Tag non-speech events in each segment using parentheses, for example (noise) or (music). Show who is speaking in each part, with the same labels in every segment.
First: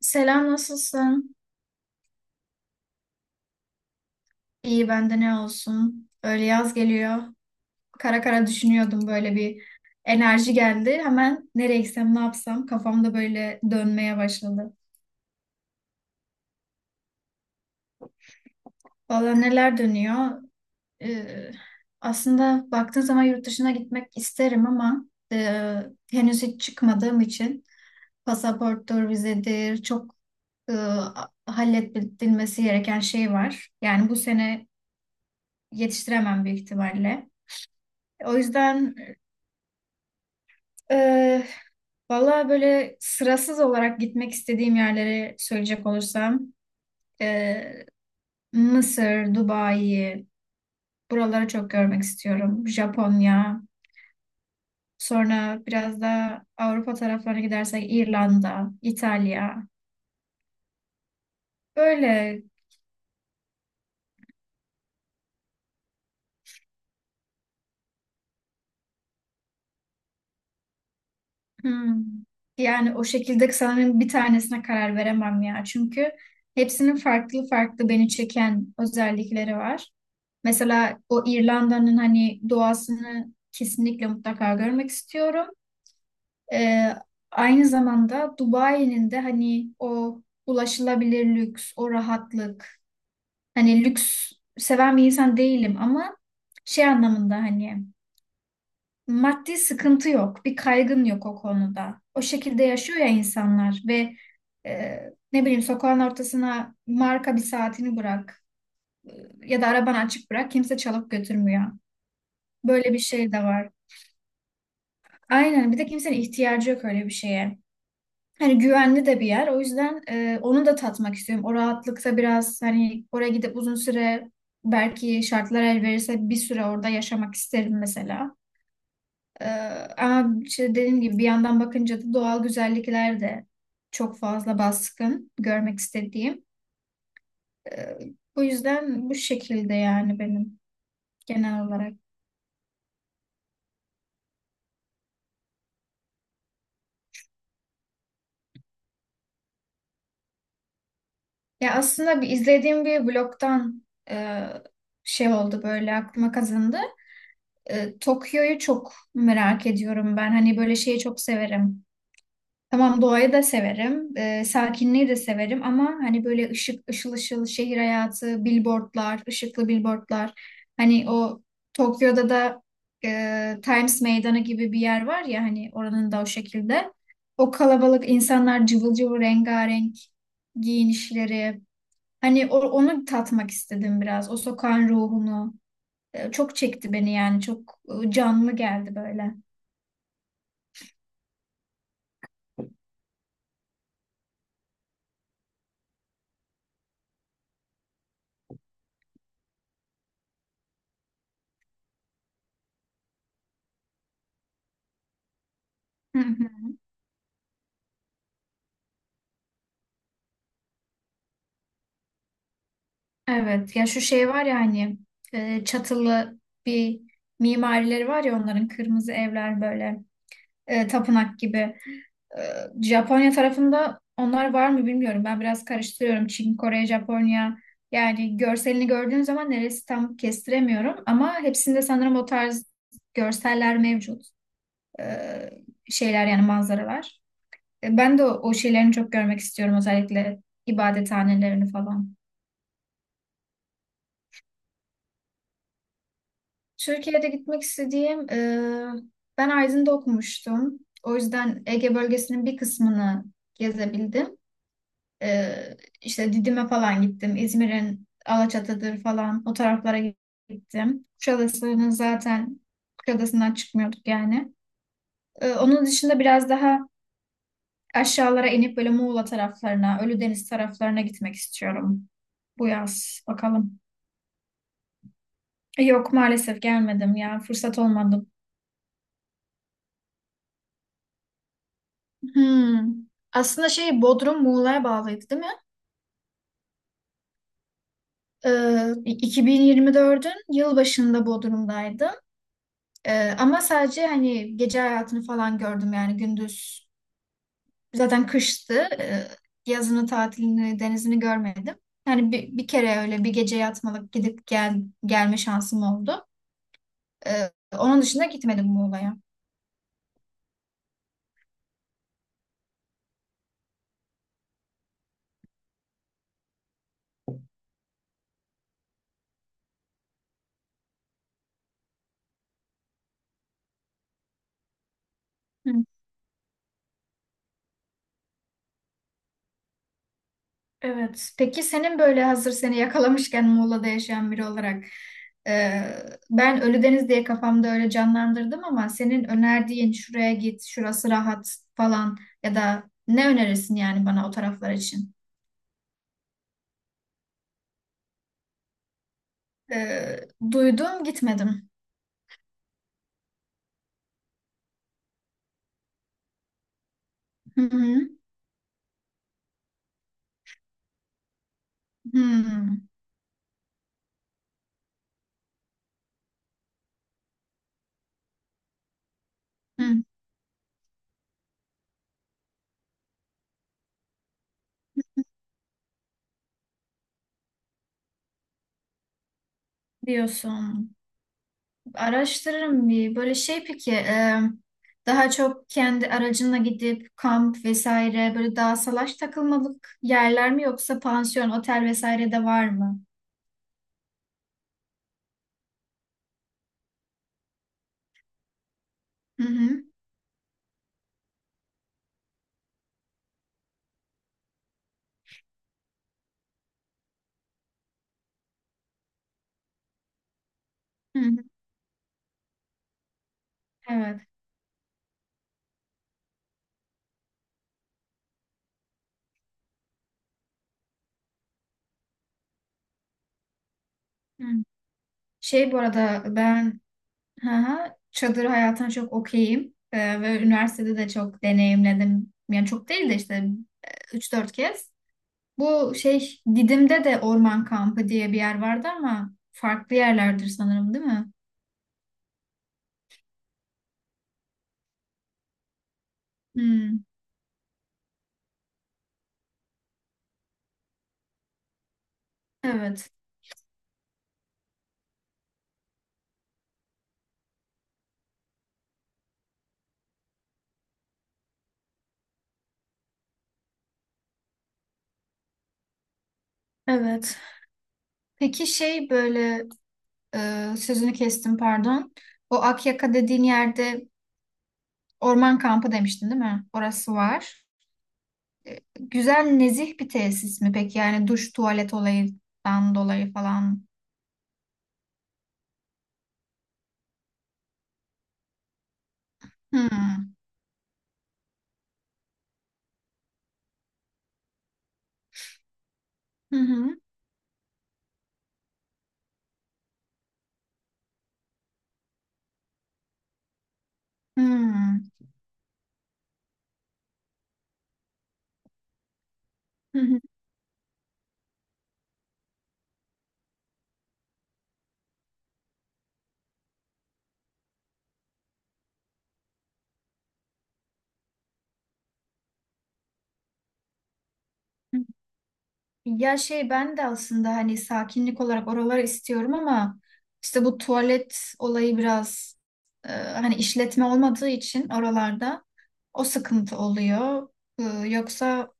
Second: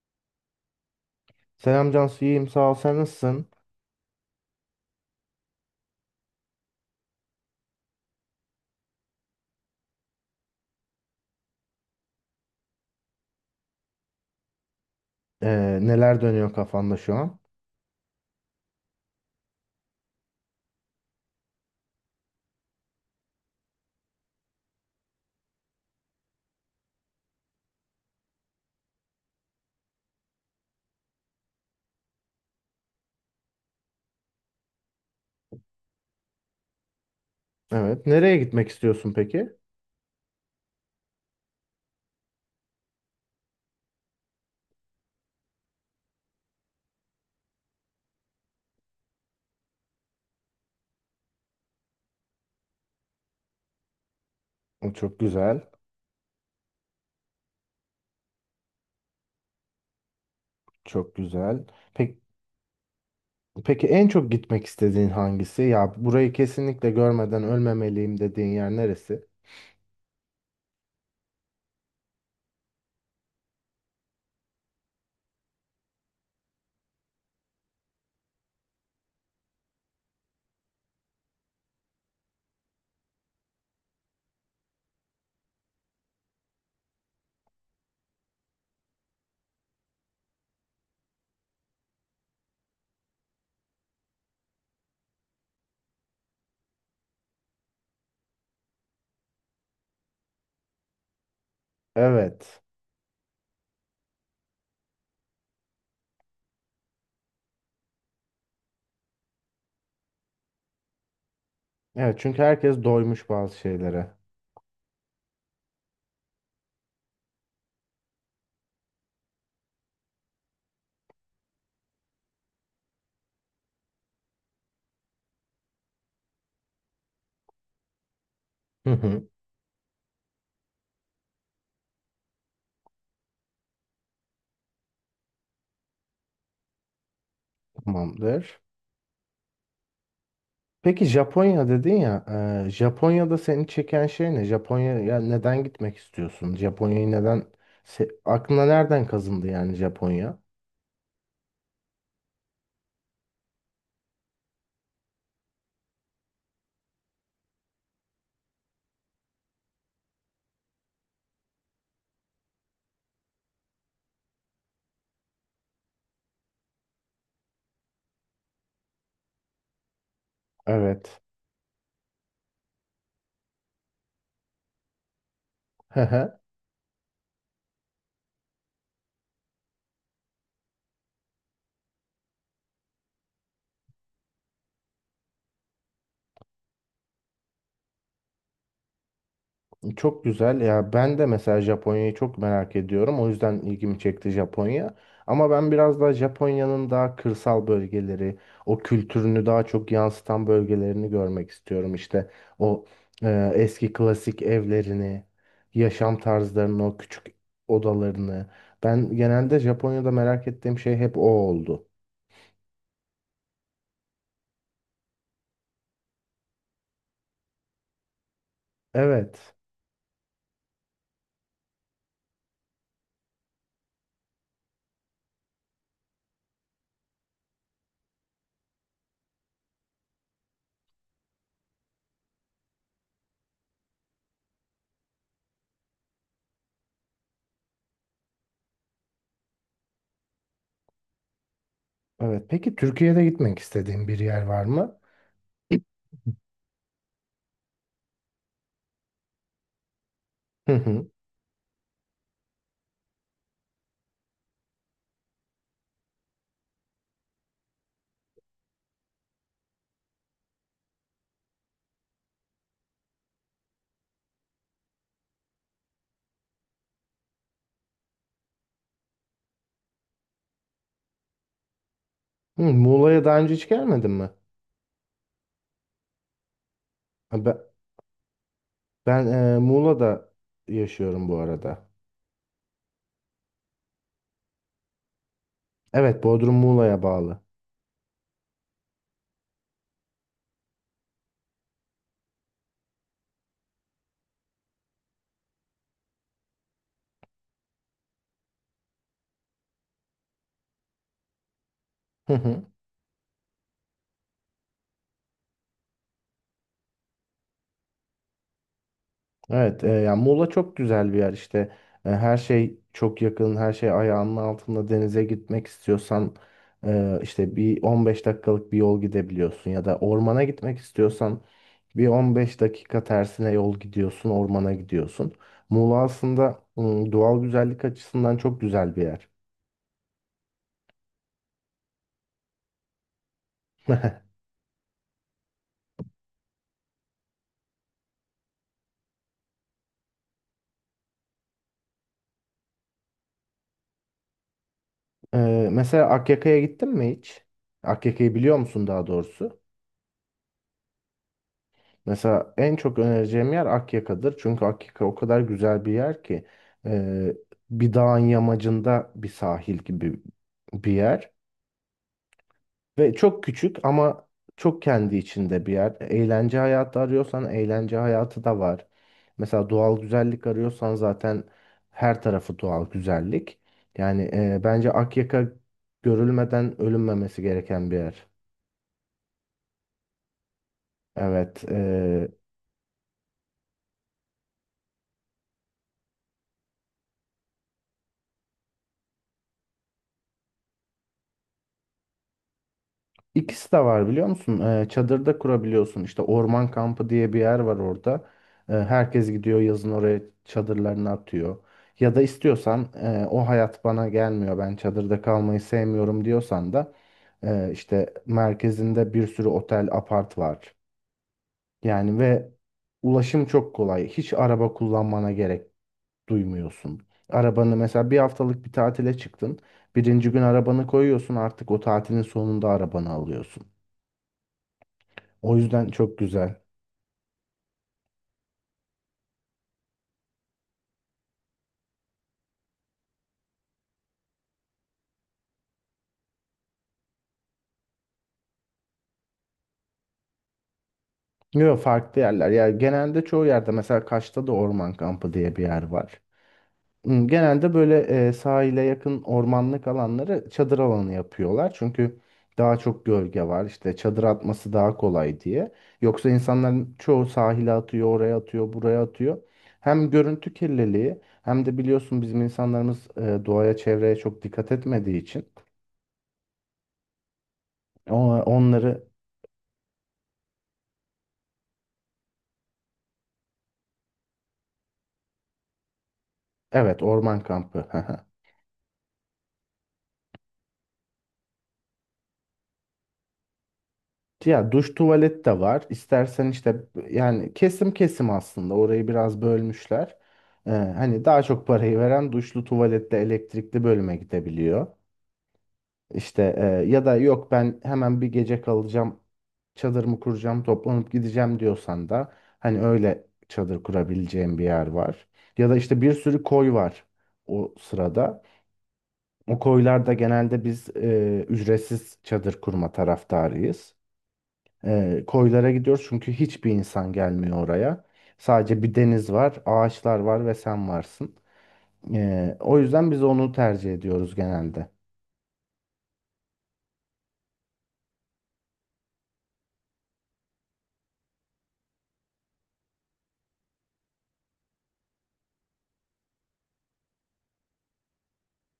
Speaker 1: Selam, nasılsın?
Speaker 2: Selam Cansu, iyiyim sağ ol. Sen nasılsın?
Speaker 1: İyi, bende ne olsun? Öyle yaz geliyor. Kara kara düşünüyordum, böyle bir enerji geldi. Hemen nereye gitsem, ne yapsam kafamda böyle dönmeye başladı.
Speaker 2: Neler dönüyor kafanda şu an?
Speaker 1: Valla neler dönüyor? Ee, aslında baktığın zaman yurt dışına gitmek isterim, ama e, henüz hiç çıkmadığım için pasaporttur, vizedir, çok e, halledilmesi gereken şey var. Yani bu sene yetiştiremem büyük ihtimalle.
Speaker 2: Evet. Nereye
Speaker 1: O
Speaker 2: gitmek
Speaker 1: yüzden,
Speaker 2: istiyorsun peki?
Speaker 1: Ee, valla böyle sırasız olarak gitmek istediğim yerleri söyleyecek olursam, ee, Mısır, Dubai, buraları çok görmek istiyorum. Japonya,
Speaker 2: O çok güzel.
Speaker 1: sonra biraz da Avrupa taraflarına gidersek İrlanda, İtalya.
Speaker 2: Çok güzel. Peki,
Speaker 1: Böyle.
Speaker 2: peki, en çok gitmek istediğin hangisi? Ya burayı kesinlikle görmeden ölmemeliyim dediğin yer neresi?
Speaker 1: Hmm. Yani o şekilde sanırım bir tanesine karar veremem ya. Çünkü hepsinin farklı farklı beni çeken özellikleri var. Mesela o İrlanda'nın hani doğasını kesinlikle mutlaka görmek istiyorum. Ee, aynı zamanda Dubai'nin de hani o ulaşılabilir lüks, o rahatlık. Hani lüks seven bir insan değilim, ama şey anlamında hani maddi sıkıntı yok, bir kaygın yok o konuda. O
Speaker 2: Evet.
Speaker 1: şekilde yaşıyor ya insanlar ve e, ne bileyim sokağın ortasına marka bir saatini bırak, e, ya da arabanı açık bırak, kimse çalıp götürmüyor.
Speaker 2: Evet, çünkü herkes
Speaker 1: Böyle bir
Speaker 2: doymuş
Speaker 1: şey de
Speaker 2: bazı
Speaker 1: var.
Speaker 2: şeylere.
Speaker 1: Aynen, bir de kimsenin ihtiyacı yok öyle bir şeye. Hani güvenli de bir yer, o yüzden onu da tatmak istiyorum. O rahatlıkta biraz, hani oraya gidip uzun süre, belki şartlar el verirse bir süre orada yaşamak isterim mesela.
Speaker 2: Hı hı.
Speaker 1: Ee, ama işte dediğim gibi bir yandan bakınca da doğal güzellikler de çok fazla baskın görmek istediğim. Ee, bu
Speaker 2: Tamamdır.
Speaker 1: yüzden bu şekilde yani benim
Speaker 2: Peki
Speaker 1: genel
Speaker 2: Japonya
Speaker 1: olarak.
Speaker 2: dedin ya. Japonya'da seni çeken şey ne? Japonya'ya neden gitmek istiyorsun? Japonya'yı neden... Aklına nereden kazındı yani Japonya?
Speaker 1: Ya aslında bir izlediğim bir blogdan e, şey oldu, böyle aklıma kazındı. Tokyo'yu çok merak ediyorum ben. Hani böyle şeyi çok severim. Tamam, doğayı da severim, sakinliği de severim, ama hani böyle ışık, ışıl ışıl şehir hayatı, billboardlar, ışıklı billboardlar. Hani
Speaker 2: Evet.
Speaker 1: o, Tokyo'da da Times Meydanı gibi bir yer var ya, hani
Speaker 2: Hı
Speaker 1: oranın da o
Speaker 2: hı.
Speaker 1: şekilde. O kalabalık, insanlar cıvıl cıvıl, rengarenk giyinişleri. Hani onu tatmak istedim biraz. O sokağın ruhunu. Çok çekti beni, yani çok canlı geldi böyle.
Speaker 2: Çok güzel ya, ben de mesela Japonya'yı çok merak ediyorum, o yüzden ilgimi çekti Japonya, ama ben biraz daha Japonya'nın daha kırsal bölgeleri, o kültürünü daha çok yansıtan bölgelerini görmek istiyorum. İşte o eski klasik evlerini, yaşam
Speaker 1: Hı hı.
Speaker 2: tarzlarını, o küçük odalarını, ben genelde Japonya'da merak ettiğim şey hep o oldu.
Speaker 1: Evet ya, şu şey var ya hani çatılı bir mimarileri var ya onların, kırmızı
Speaker 2: Evet.
Speaker 1: evler böyle tapınak gibi. Ee, Japonya tarafında onlar var mı bilmiyorum. Ben biraz karıştırıyorum. Çin, Kore, Japonya. Yani görselini gördüğün zaman neresi tam kestiremiyorum. Ama hepsinde sanırım o tarz görseller mevcut. Ee, şeyler yani manzaralar. Ben de o şeylerini çok görmek istiyorum. Özellikle ibadethanelerini falan.
Speaker 2: Evet. Peki Türkiye'de gitmek istediğin bir yer var mı? (clears throat)
Speaker 1: Türkiye'de gitmek istediğim... ben Aydın'da
Speaker 2: Hı
Speaker 1: okumuştum.
Speaker 2: hı.
Speaker 1: O yüzden Ege bölgesinin bir kısmını gezebildim. İşte Didim'e falan gittim. İzmir'in Alaçatı'dır falan, o taraflara gittim. Kuşadası'nın zaten, Kuşadası'ndan çıkmıyorduk yani. Onun dışında biraz daha aşağılara inip böyle Muğla taraflarına, Ölüdeniz taraflarına gitmek istiyorum
Speaker 2: Hı,
Speaker 1: bu yaz.
Speaker 2: Muğla'ya daha önce hiç
Speaker 1: Bakalım.
Speaker 2: gelmedin mi?
Speaker 1: Yok maalesef, gelmedim
Speaker 2: Ha,
Speaker 1: ya. Fırsat olmadı.
Speaker 2: Ben Muğla'da yaşıyorum bu arada.
Speaker 1: Hmm. Aslında şey, Bodrum Muğla'ya bağlıydı değil mi?
Speaker 2: Evet, Bodrum Muğla'ya bağlı.
Speaker 1: 2024'ün yılbaşında Bodrum'daydım. Ama sadece hani gece hayatını falan gördüm, yani gündüz. Zaten kıştı. Ee, yazını, tatilini, denizini görmedim. Yani
Speaker 2: Hı
Speaker 1: bir,
Speaker 2: hı.
Speaker 1: bir kere öyle bir gece yatmalık gidip gelme şansım oldu. Ee, onun dışında gitmedim Muğla'ya.
Speaker 2: Evet, yani Muğla çok güzel bir yer işte. E, her şey çok yakın, her şey ayağının altında. Denize gitmek istiyorsan işte bir 15 dakikalık bir yol gidebiliyorsun, ya da ormana gitmek istiyorsan bir 15 dakika tersine yol gidiyorsun, ormana gidiyorsun.
Speaker 1: Hı.
Speaker 2: Muğla aslında doğal güzellik açısından çok güzel bir yer.
Speaker 1: Evet. Peki senin, böyle hazır seni yakalamışken Muğla'da yaşayan
Speaker 2: (laughs)
Speaker 1: biri olarak, e, ben Ölüdeniz diye kafamda öyle canlandırdım, ama senin önerdiğin şuraya git, şurası rahat falan, ya da ne önerirsin yani bana o taraflar için?
Speaker 2: Mesela Akyaka'ya gittin mi hiç? Akyaka'yı biliyor musun daha doğrusu?
Speaker 1: Ee, duydum gitmedim.
Speaker 2: Mesela en çok önereceğim yer Akyaka'dır. Çünkü Akyaka o kadar güzel bir yer ki, e,
Speaker 1: Hı
Speaker 2: bir
Speaker 1: hı.
Speaker 2: dağın yamacında bir sahil gibi bir yer.
Speaker 1: Hı
Speaker 2: Ve çok küçük ama çok kendi içinde bir yer. Eğlence hayatı arıyorsan eğlence hayatı da var. Mesela doğal
Speaker 1: hı.
Speaker 2: güzellik arıyorsan zaten her tarafı doğal güzellik. Yani bence Akyaka görülmeden ölünmemesi gereken bir yer.
Speaker 1: Diyorsun.
Speaker 2: Evet.
Speaker 1: Araştırırım bir. Böyle şey peki, daha çok kendi aracınla gidip kamp vesaire, böyle daha salaş takılmalık yerler mi, yoksa pansiyon, otel vesaire de var mı?
Speaker 2: İkisi de var biliyor musun? Çadırda kurabiliyorsun. İşte orman kampı diye bir yer var orada. Herkes
Speaker 1: Hı
Speaker 2: gidiyor
Speaker 1: hı.
Speaker 2: yazın, oraya çadırlarını atıyor. Ya da istiyorsan o hayat bana gelmiyor, ben çadırda kalmayı sevmiyorum diyorsan da işte merkezinde bir sürü otel, apart var.
Speaker 1: Hı hı.
Speaker 2: Yani ve ulaşım çok kolay.
Speaker 1: Evet.
Speaker 2: Hiç araba kullanmana gerek duymuyorsun. Arabanı mesela bir haftalık bir tatile çıktın. Birinci gün arabanı koyuyorsun, artık o tatilin sonunda arabanı alıyorsun.
Speaker 1: Hı.
Speaker 2: O
Speaker 1: Şey bu
Speaker 2: yüzden çok
Speaker 1: arada
Speaker 2: güzel.
Speaker 1: ben, hı hı, çadır hayatına çok okeyim. Ve üniversitede de çok deneyimledim. Yani çok değil de işte üç dört kez. Bu şey, Didim'de de orman kampı diye bir yer vardı, ama farklı yerlerdir sanırım değil mi?
Speaker 2: Yok, farklı yerler. Ya genelde çoğu yerde, mesela Kaş'ta da orman kampı diye bir yer var.
Speaker 1: Hmm,
Speaker 2: Hmm, genelde böyle sahile yakın ormanlık alanları çadır alanı yapıyorlar. Çünkü daha çok
Speaker 1: evet.
Speaker 2: gölge var, İşte çadır atması daha kolay diye. Yoksa insanların çoğu sahile atıyor, oraya atıyor, buraya atıyor. Hem görüntü kirliliği hem de biliyorsun bizim insanlarımız doğaya, çevreye çok dikkat etmediği için
Speaker 1: Evet. Peki
Speaker 2: onları,
Speaker 1: şey böyle, sözünü kestim, pardon. O Akyaka dediğin yerde orman kampı demiştin değil mi?
Speaker 2: evet,
Speaker 1: Orası
Speaker 2: orman
Speaker 1: var.
Speaker 2: kampı. (laughs)
Speaker 1: Güzel nezih bir tesis mi peki? Yani duş tuvalet olayından dolayı falan.
Speaker 2: Ya duş tuvalet de var. İstersen işte, yani kesim kesim aslında orayı biraz bölmüşler.
Speaker 1: Hmm.
Speaker 2: Hani daha çok parayı veren duşlu tuvalette elektrikli bölüme gidebiliyor. İşte
Speaker 1: Hı hı.
Speaker 2: ya da yok, ben hemen bir gece kalacağım, çadırımı kuracağım, toplanıp gideceğim diyorsan da hani öyle çadır kurabileceğim bir yer
Speaker 1: Hmm.
Speaker 2: var. Ya da işte bir sürü koy var o sırada. O
Speaker 1: Hı
Speaker 2: koylarda
Speaker 1: hı.
Speaker 2: genelde biz ücretsiz çadır kurma taraftarıyız. E, koylara gidiyoruz çünkü hiçbir insan gelmiyor oraya. Sadece bir deniz var, ağaçlar var ve sen varsın. E, o yüzden biz onu tercih ediyoruz genelde.
Speaker 1: Ya şey, ben de aslında hani sakinlik olarak oraları istiyorum, ama işte bu tuvalet olayı biraz, hani işletme olmadığı için oralarda o sıkıntı oluyor. E, yoksa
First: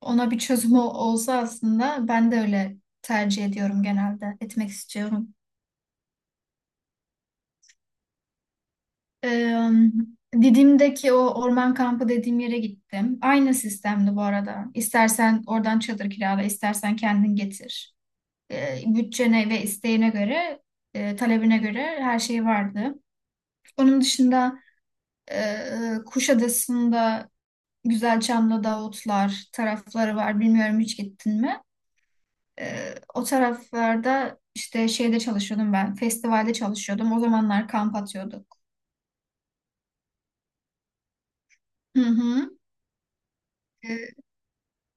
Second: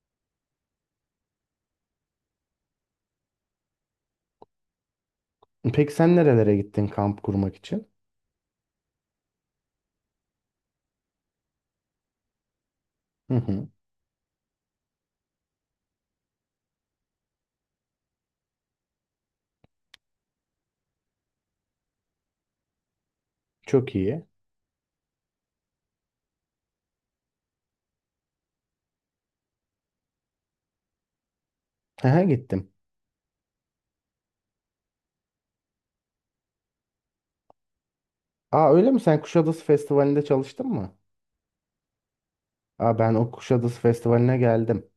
Speaker 1: ona bir çözüm olsa, aslında ben de öyle tercih ediyorum, genelde etmek istiyorum.
Speaker 2: Peki sen nerelere gittin kamp kurmak için?
Speaker 1: E, Didim'deki o orman kampı dediğim yere gittim.
Speaker 2: Hı
Speaker 1: Aynı
Speaker 2: hı,
Speaker 1: sistemdi bu arada. İstersen oradan çadır kirala, istersen kendin getir. Bütçene ve isteğine göre, talebine göre her şey vardı.
Speaker 2: çok
Speaker 1: Onun
Speaker 2: iyi.
Speaker 1: dışında Kuşadası'nda Güzelçamlı, Davutlar tarafları var. Bilmiyorum, hiç gittin mi?
Speaker 2: Aha, gittim.
Speaker 1: O taraflarda işte şeyde çalışıyordum ben. Festivalde çalışıyordum. O zamanlar kamp atıyorduk.
Speaker 2: Aa, öyle mi? Sen Kuşadası Festivali'nde çalıştın mı?
Speaker 1: Hı hı.
Speaker 2: Aa, ben o Kuşadası
Speaker 1: E,
Speaker 2: Festivali'ne geldim.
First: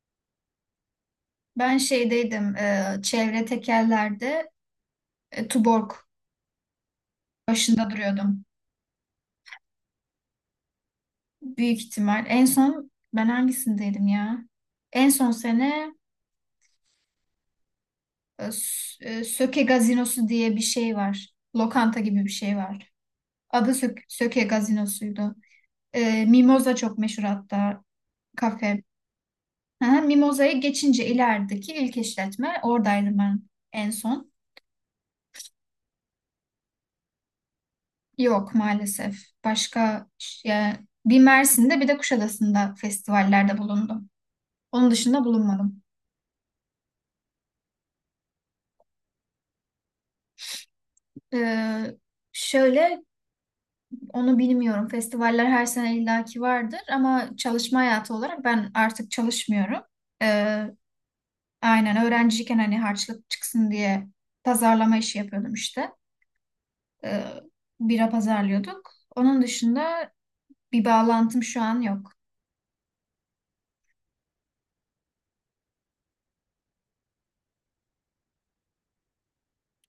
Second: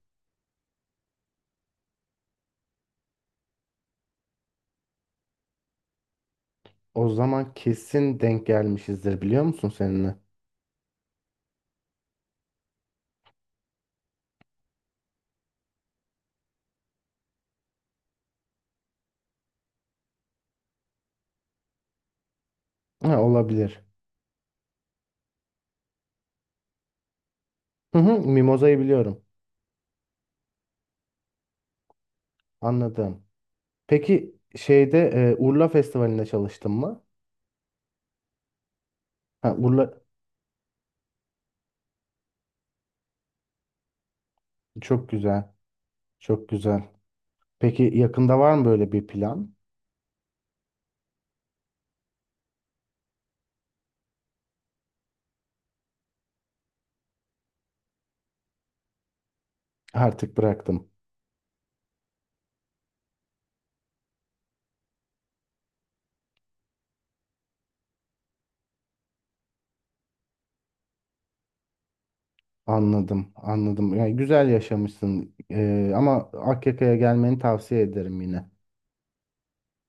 Speaker 1: ben şeydeydim. Çevre tekerlerde Tuborg
Speaker 2: O zaman
Speaker 1: başında
Speaker 2: kesin
Speaker 1: duruyordum.
Speaker 2: denk gelmişizdir, biliyor musun seninle?
Speaker 1: Büyük ihtimal. En son ben hangisindeydim ya? En son sene, Söke Gazinosu diye bir şey var. Lokanta gibi bir şey var.
Speaker 2: Ha,
Speaker 1: Adı
Speaker 2: olabilir.
Speaker 1: Söke Gazinosu'ydu. Mimoza çok meşhur hatta,
Speaker 2: Hı hı, Mimoza'yı
Speaker 1: kafe.
Speaker 2: biliyorum.
Speaker 1: Hı hı, Mimoza'ya geçince ilerideki ilk işletme, oradaydım
Speaker 2: Anladım.
Speaker 1: ben en son.
Speaker 2: Peki şeyde Urla Festivali'nde çalıştın mı?
Speaker 1: Yok maalesef.
Speaker 2: Ha, Urla
Speaker 1: Başka ya, bir Mersin'de, bir de Kuşadası'nda festivallerde bulundum. Onun
Speaker 2: çok
Speaker 1: dışında
Speaker 2: güzel.
Speaker 1: bulunmadım.
Speaker 2: Çok güzel. Peki yakında var mı böyle bir plan?
Speaker 1: E, Şöyle. Onu bilmiyorum. Festivaller her sene illaki vardır, ama çalışma hayatı olarak ben artık çalışmıyorum.
Speaker 2: Artık
Speaker 1: Ee,
Speaker 2: bıraktım.
Speaker 1: aynen öğrenciyken hani harçlık çıksın diye pazarlama işi yapıyordum işte. Ee, bira pazarlıyorduk. Onun dışında bir bağlantım şu an yok.
Speaker 2: Anladım, anladım. Yani güzel yaşamışsın. E, ama Akyaka'ya gelmeni tavsiye ederim yine.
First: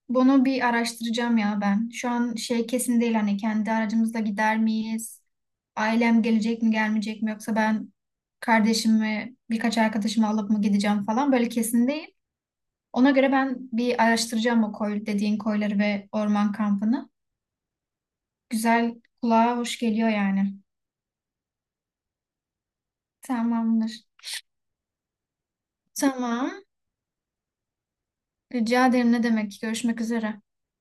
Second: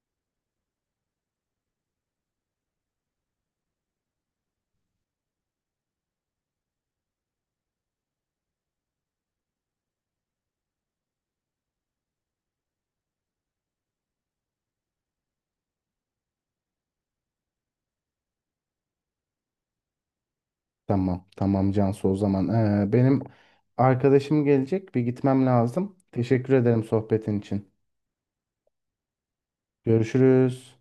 Speaker 1: Bunu bir araştıracağım ya ben. Şu an şey kesin değil, hani kendi aracımızla gider miyiz? Ailem gelecek mi, gelmeyecek mi, yoksa ben kardeşimi, birkaç arkadaşımı alıp mı gideceğim falan, böyle kesin değil. Ona göre ben bir araştıracağım o koy, dediğin koyları ve orman kampını. Güzel, kulağa hoş geliyor yani.
Speaker 2: Tamam, tamam Cansu, o zaman. E, benim
Speaker 1: Tamamdır.
Speaker 2: arkadaşım gelecek, bir gitmem lazım. Teşekkür
Speaker 1: Tamam.
Speaker 2: ederim sohbetin için.
Speaker 1: Rica ederim, ne demek. Görüşmek üzere.
Speaker 2: Görüşürüz.